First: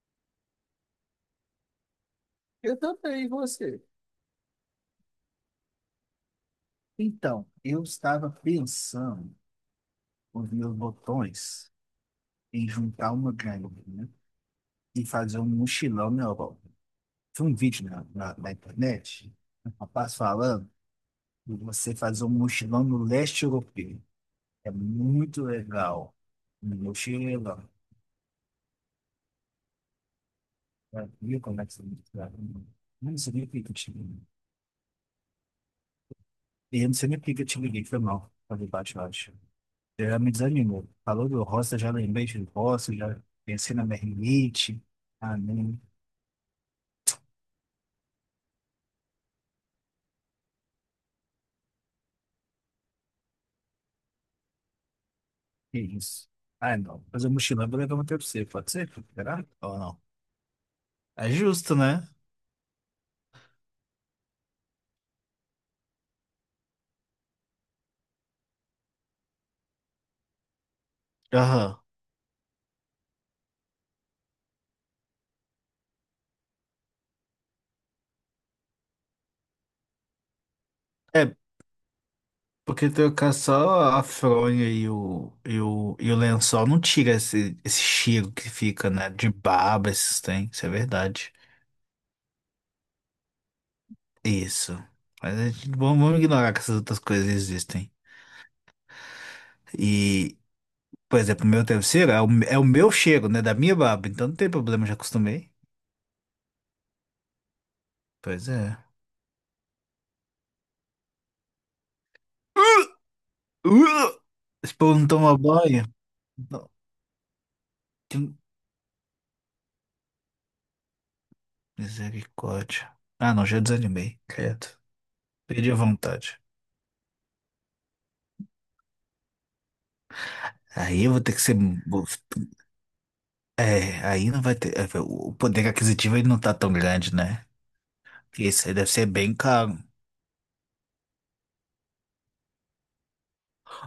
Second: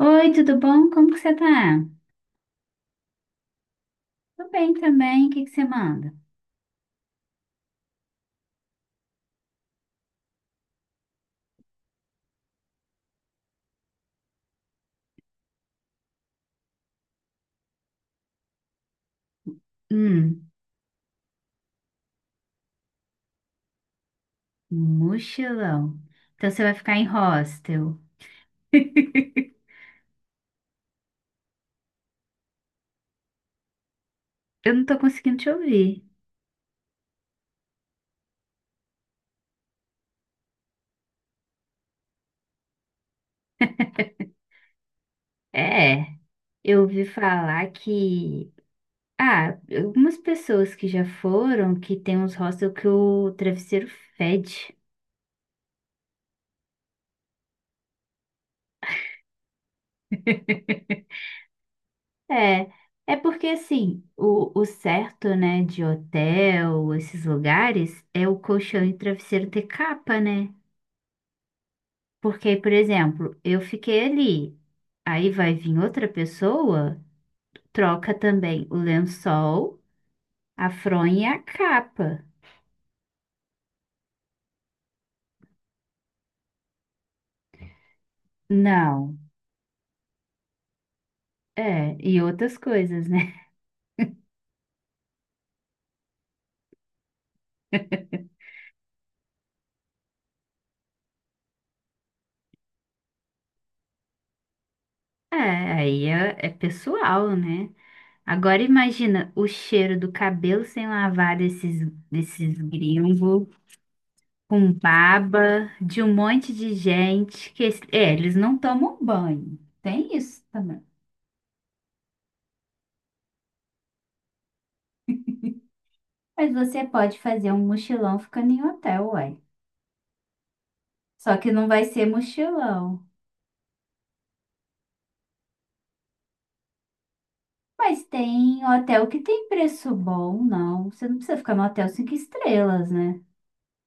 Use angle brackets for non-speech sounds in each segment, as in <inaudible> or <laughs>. Oi, tudo bom? Como que você tá? Eu também, e você? Tô bem também. O que que você manda? Então, eu estava pensando, quando vi os botões, em juntar uma graninha e fazer um mochilão na Europa. Tem um vídeo na internet, um rapaz Hum, falando de você fazer um mochilão no leste europeu. É muito mochilão. legal. Então você vai Um ficar em mochilão. hostel. Já viu como é que você me. Eu não sei nem por que eu te liguei. Eu não tô conseguindo te ouvir. Eu não sei nem por que eu te liguei, foi mal. Falei baixo, baixo. Já me desanimou. Falou do roça, já lembrei de roça, já pensei na mermite. Ah, não. É, eu ouvi falar que... Ah, algumas pessoas que já foram, que tem uns hostels que o travesseiro fede. Que isso? Ah, não. Fazer mochilão, eu vou levar uma pra você. Pode ser? Será? Ou não? É justo, né? É, é porque assim, o certo, né, de hotel, esses lugares, é o colchão e o travesseiro ter capa, né? Aham. Porque, por exemplo, eu fiquei ali, aí vai vir outra pessoa, troca também o lençol, a fronha e É, a capa. porque trocar só a fronha e o, e o lençol não tira esse cheiro que fica, né? Não, De baba, esses tem. Isso é verdade. é, e outras coisas, né? <laughs> Isso. Mas vamos ignorar que essas outras coisas existem. e Por exemplo, o meu travesseiro é o meu cheiro, né? Da minha barba. Então não tem problema, já É, acostumei. aí é pessoal, né? Pois Agora é. imagina o cheiro do cabelo sem lavar desses gringos, Uh! com Esse povo não toma baba, banho. de um monte Não, de gente que, é, que eles não tomam banho. Tem isso também. misericórdia. Ah, não, já desanimei. Credo. Perdi a vontade. Mas você pode fazer um mochilão ficando em hotel, ué. Aí eu vou ter Só que que ser. não vai ser vou- mochilão. É, aí não vai ter. O poder aquisitivo ele não tá tão grande, né? Mas tem Isso aí deve ser hotel que bem tem caro. preço bom, não. Você não precisa ficar no hotel cinco estrelas, né?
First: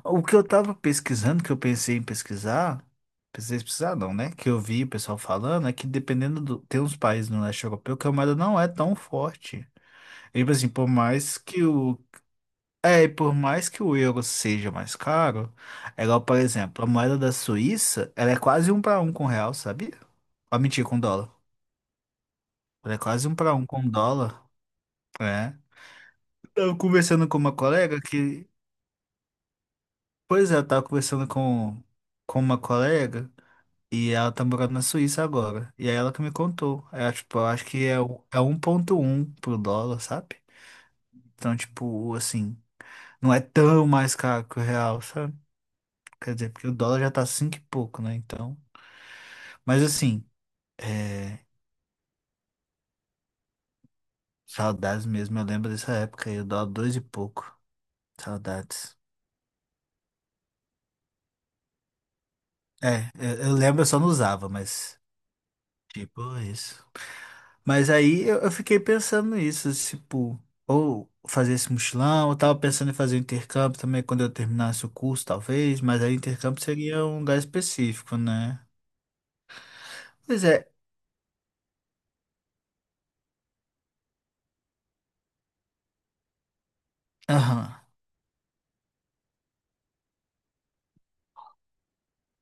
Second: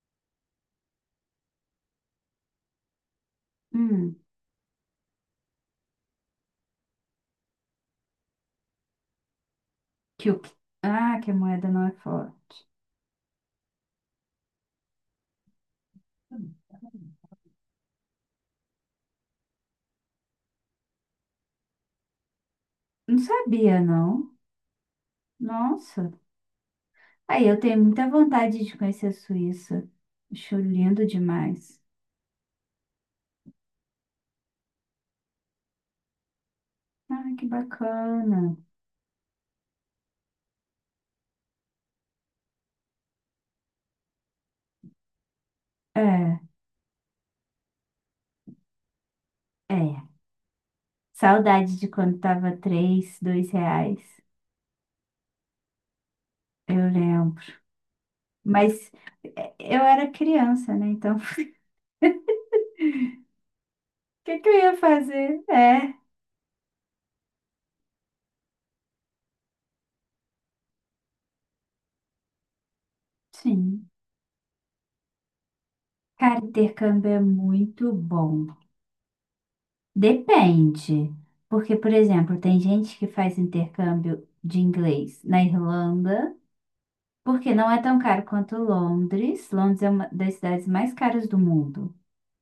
O que eu tava pesquisando, que eu pensei em pesquisar não, Hum, né? Que eu vi o pessoal falando, é que dependendo do. Tem uns países no leste europeu que a moeda não é tão forte. que o E, que... tipo assim, por Ah, que a mais que moeda não é o. forte. É, e por mais que o euro seja mais caro, é igual, por Hum, exemplo, a moeda da Suíça, ela é quase um para um com o real, sabia? Ah, mentira, com dólar. Ela é Não quase um para um sabia, com não. dólar, é. Nossa. Tava conversando com Aí uma eu tenho colega muita que. vontade de conhecer a Suíça. Pois Acho é, eu tava lindo conversando demais. com uma colega. E ela tá morando na Suíça agora. E é ela que me contou. É, Ah, tipo, eu que acho que é, é bacana. um ponto um pro dólar, sabe? Então, tipo, assim, não é tão mais caro que o real, sabe? Quer É, dizer, porque o dólar já tá cinco e pouco, né? Então. Mas é. assim, é, Saudade de quando tava três, R$ 2. saudades mesmo. Eu lembro dessa época aí, o dólar Eu dois e lembro. pouco. Mas Saudades. eu era criança, né? Então É, eu lembro, eu só não que usava, eu ia mas, fazer? É, tipo, isso. Mas aí eu fiquei pensando nisso, tipo, ou fazer esse mochilão, eu tava pensando em fazer um intercâmbio sim. também quando eu terminasse o curso, talvez, mas aí Cara, intercâmbio seria intercâmbio é um lugar muito específico, bom. né? Pois é, Depende. Porque, por exemplo, tem gente que faz intercâmbio de inglês na Irlanda, porque não aham, é tão caro quanto Londres. Londres é uma das cidades mais caras do mundo.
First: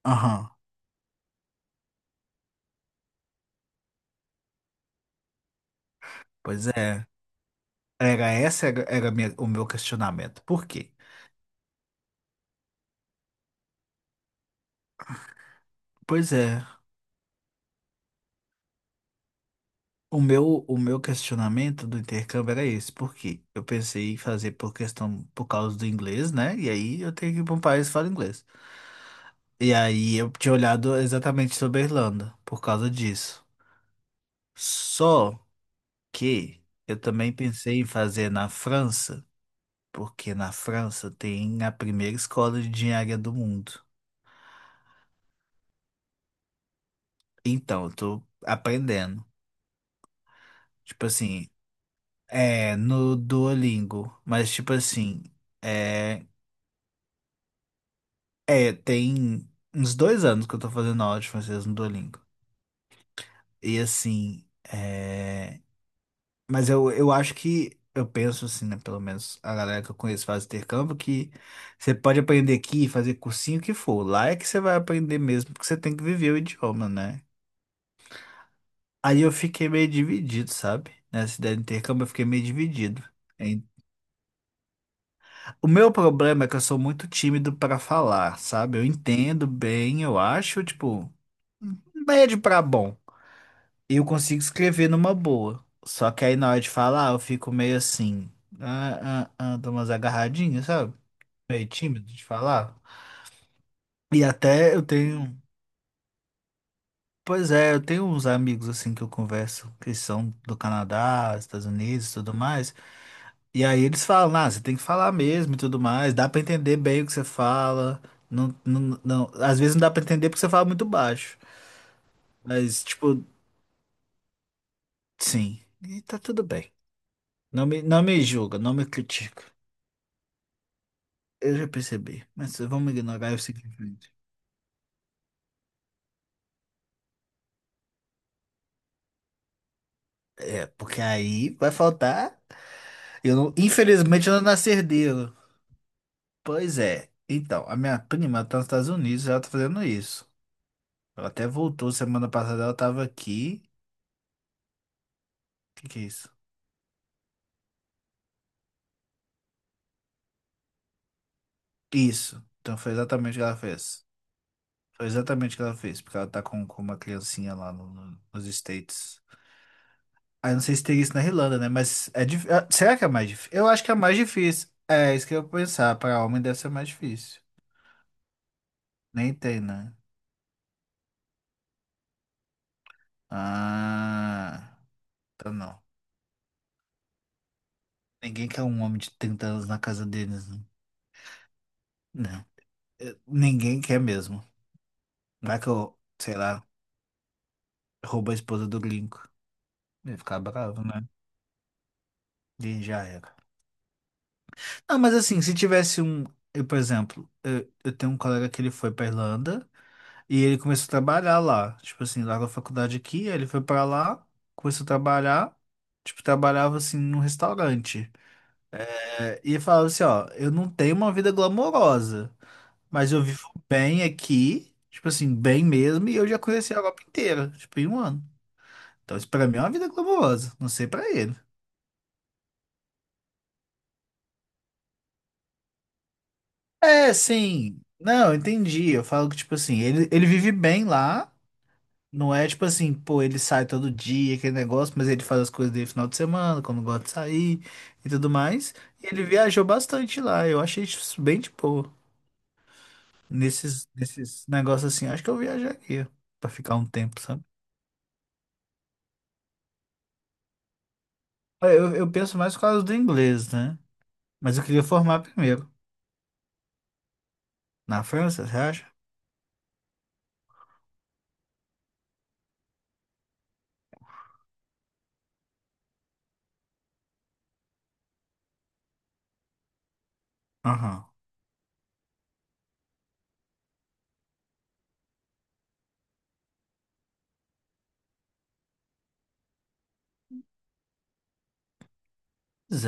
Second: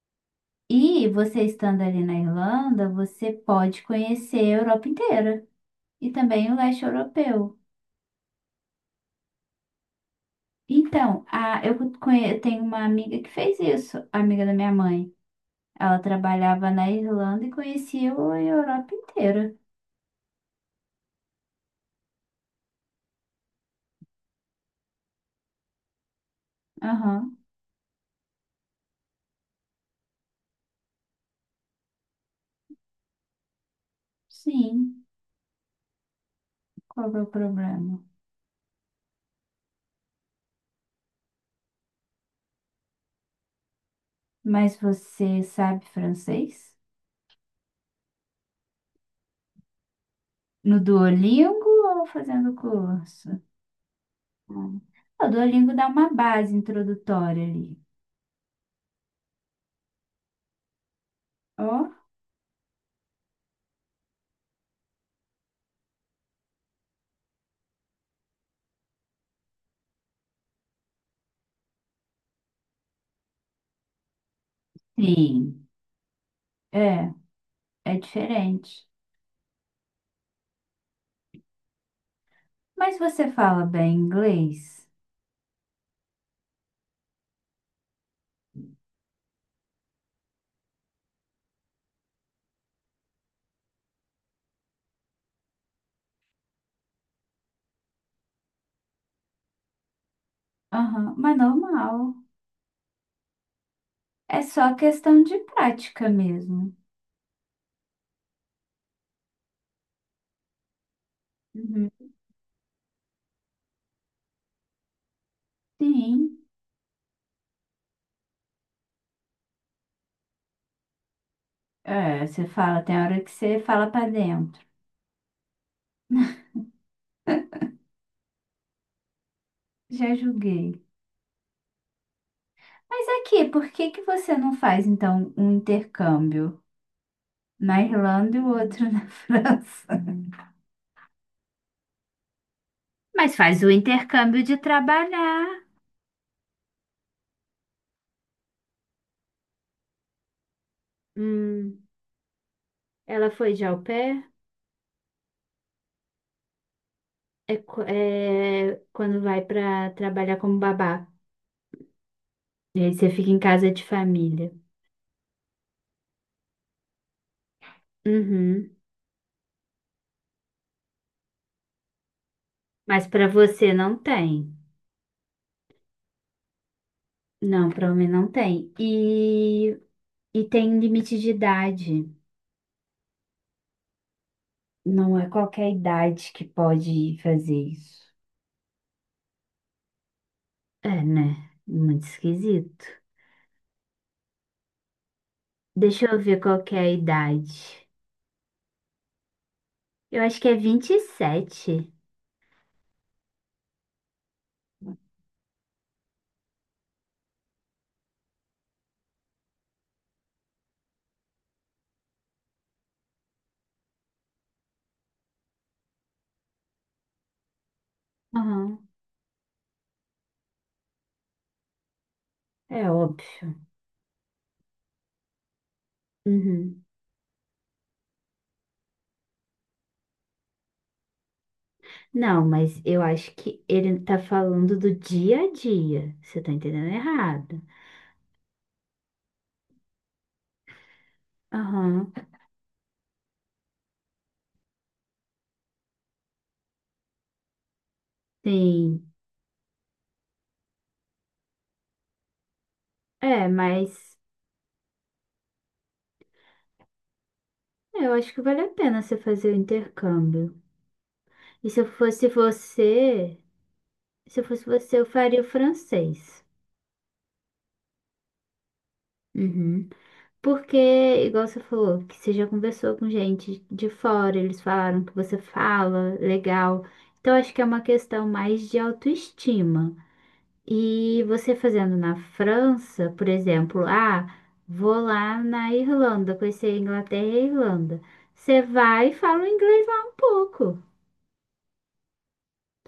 aham, E você estando ali na Irlanda, você pode conhecer a Europa inteira e também o pois leste é. europeu. Era esse era, era a minha- o meu questionamento. Por quê? Então, eu tenho uma amiga que fez isso, amiga da minha mãe. Ela Pois é, trabalhava na Irlanda e conhecia a Europa inteira. o meu questionamento do intercâmbio era esse, por quê? Eu pensei em fazer por questão, por causa do inglês, né? E aí eu tenho Aham, que ir para um país que fala inglês. E aí eu tinha olhado exatamente sobre a Irlanda, por causa disso. sim. Só que eu Qual que é o também pensei em problema? fazer na França, porque na França tem a primeira escola de engenharia do mundo. Mas você sabe francês? Então, eu tô aprendendo. No Tipo assim, Duolingo ou fazendo é no curso? Duolingo, mas tipo assim, Ah, o Duolingo dá uma é, base introdutória ali. é tem uns 2 anos que eu tô fazendo aula de francês no Ó, Duolingo. E assim, é. Mas eu acho que, eu penso assim, né? Pelo menos a galera que eu conheço faz intercâmbio, que você pode aprender aqui, fazer cursinho o que for. Lá é que você vai aprender mesmo, sim. porque você tem que viver o idioma, É, né? é diferente. Aí eu fiquei meio dividido, sabe? Nessa ideia de intercâmbio eu fiquei meio Mas dividido. você Em- fala bem inglês? O meu problema é que eu sou muito tímido para falar, sabe? Eu entendo bem, eu acho, tipo, médio para bom. E eu consigo escrever numa boa. Só que aí na hora de falar, eu fico meio assim, ah, ah, ah, dou umas agarradinhas, sabe? Aham, mas Meio normal. tímido de falar. E É só até eu questão de tenho. prática mesmo. Pois é, eu tenho uns amigos assim que eu converso, que são do Canadá, Estados Uhum. Unidos e tudo mais. E aí eles falam, ah, você tem que falar mesmo e tudo mais, dá pra Sim. entender bem o que você fala. Não, não, não, às vezes não dá pra entender porque você fala muito baixo. É, você fala, Mas, tem hora tipo, que você fala pra dentro. sim, e tá tudo bem. Não me julga, não me critica. Já julguei. Eu já percebi, mas vamos Mas ignorar e aqui, seguir por em que que frente. você não faz então um intercâmbio na Irlanda e o outro na <laughs> França? É, porque aí vai faltar. Eu Mas não, faz o Infelizmente eu não intercâmbio de nasci herdeiro. trabalhar. Pois é. Então, a minha prima tá nos Estados Unidos, ela tá fazendo isso. Ela até Hum, voltou semana passada, ela tava ela foi de aqui. au pair? O que que é isso? É, é quando vai pra trabalhar como babá. Isso. Então E foi aí você fica exatamente o em que ela casa de fez. família. Foi exatamente o que ela fez, porque ela tá com uma criancinha lá nos Uhum. States. Aí não sei se teria isso na Irlanda, né? Mas será que Mas é pra mais difícil? Eu você acho que é não mais tem. difícil. É, isso que eu ia pensar. Para homem deve ser mais difícil. Não, pra mim não tem. Nem tem, E, né? e tem limite de idade. Ah, Não é então qualquer não. idade que pode fazer isso. Ninguém quer um homem de 30 anos na casa deles, né? É, né? Muito Não. esquisito. Ninguém quer mesmo. Vai que eu, Deixa eu sei ver qual lá, que é a idade. roubo a esposa do gringo. Ele ia Eu acho ficar que é bravo, vinte e né? sete. E já era. Não, mas assim, se tivesse um. Eu, por exemplo, eu tenho um colega que ele foi pra Irlanda e ele começou a trabalhar lá. Tipo assim, largou a faculdade aqui, aí ele foi pra lá, começou a trabalhar. Tipo, trabalhava assim num restaurante. Aham, É, e falava assim, ó, eu não tenho uma vida glamourosa, é mas eu vivo óbvio. bem aqui, tipo assim, bem mesmo, e eu já conheci a Uhum. Europa inteira, tipo, em um ano. Então, isso pra mim é uma vida glamourosa. Não sei pra ele. Não, mas eu acho que ele tá falando do dia a dia. Você tá entendendo É, errado. sim. Não, entendi. Eu falo que, tipo assim, ele vive bem lá. Aham. Não é tipo assim, pô, ele sai todo dia, aquele negócio, mas ele faz as coisas dele final de semana, quando gosta de sair e tudo mais. E Sim. ele viajou bastante lá. Eu achei isso bem de boa. É, Nesses, mas nesses negócios assim, acho que eu viajaria pra ficar um tempo, sabe? eu acho que vale a pena você fazer o intercâmbio. E se eu Eu fosse penso mais por causa do você, inglês, né? se eu Mas eu fosse queria você, eu formar faria o primeiro. francês. Na França, você acha? Uhum. Porque, igual você falou, que você já conversou com gente de fora, eles falaram que você fala legal. Então, acho que é uma questão mais de autoestima. Aham. E você fazendo na França, por exemplo, ah, vou lá na Irlanda, conhecer a Inglaterra e a Irlanda. Você vai e fala o inglês lá um pouco.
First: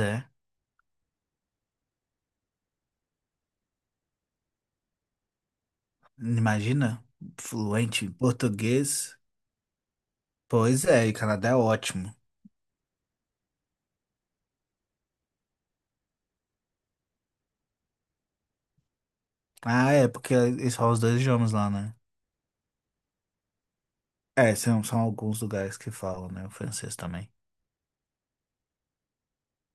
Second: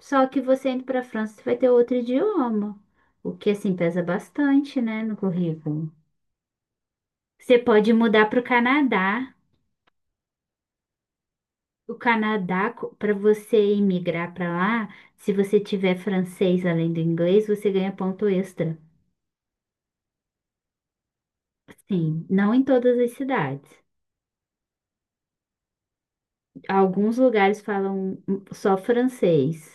Só que você indo para a França, você vai ter outro idioma. O que, assim, pesa bastante, né, no currículo. Imagina, Você pode fluente em mudar para o português. Canadá. Pois é, e Canadá é O ótimo. Canadá, para você emigrar para lá, se você tiver francês além do inglês, você ganha ponto extra. Ah, é, porque eles falam os dois idiomas lá, né? Sim, não em todas as cidades. É, são alguns lugares que falam, né? O francês Alguns também. lugares falam só francês.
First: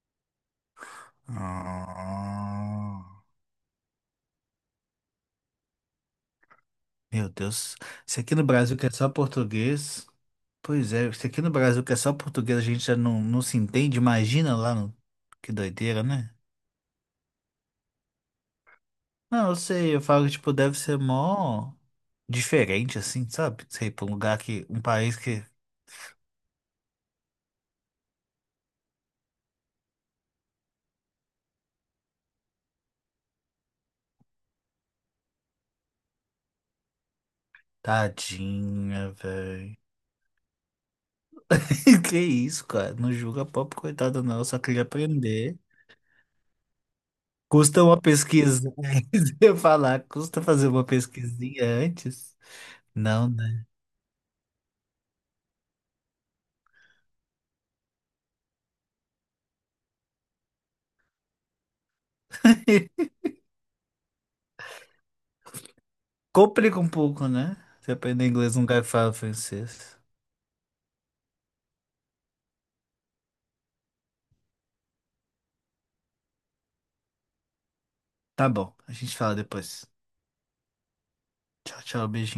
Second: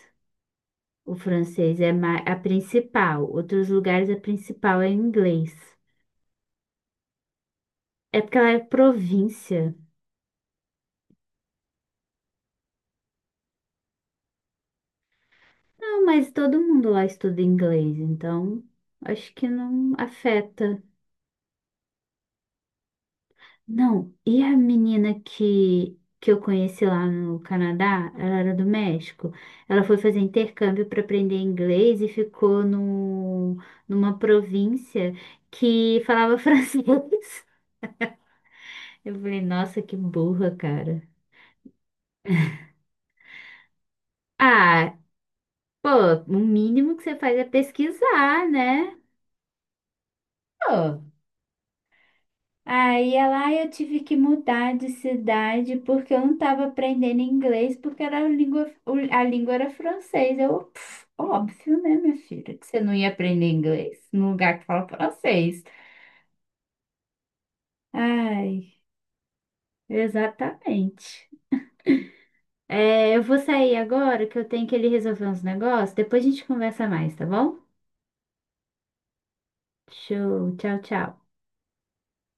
O francês é a Ah, principal. Outros lugares a principal é inglês. meu Deus. Se É aqui porque no ela é Brasil que é só província. português. Pois é, se aqui no Brasil que é só português a gente já não se entende, imagina lá no. Que doideira, Não, mas né? todo mundo lá estuda inglês, então acho que Não, eu não sei, eu falo que, tipo, deve afeta. ser mó diferente, assim, sabe? Sei, pra um Não, lugar e a que. Um país menina que que eu conheci lá no Canadá, ela era do México. Ela foi fazer intercâmbio para aprender inglês e ficou no, numa província que falava <laughs> francês. tadinha, Eu falei, velho. nossa, que burra, cara. <laughs> Que isso, cara? Não julga a pobre coitada, não. Eu só queria Ah, aprender. pô, o mínimo que você faz é Custa uma pesquisar, pesquisa. né? <laughs> Se eu falar, custa fazer uma Pô. pesquisinha antes? Aí Não, lá né? eu tive que mudar de cidade porque eu não estava aprendendo inglês, porque era a língua, a língua era francês. Eu, pff, óbvio, né, minha filha, que você não ia <laughs> aprender inglês num lugar que fala francês. Complica um pouco, né? Você aprender Ai, inglês num lugar que fala francês. exatamente. É, eu vou sair agora que eu tenho que ele resolver uns negócios. Depois a gente conversa mais, tá bom? Tá bom, a gente fala depois. Show, tchau, tchau. Tchau, tchau, beijinho.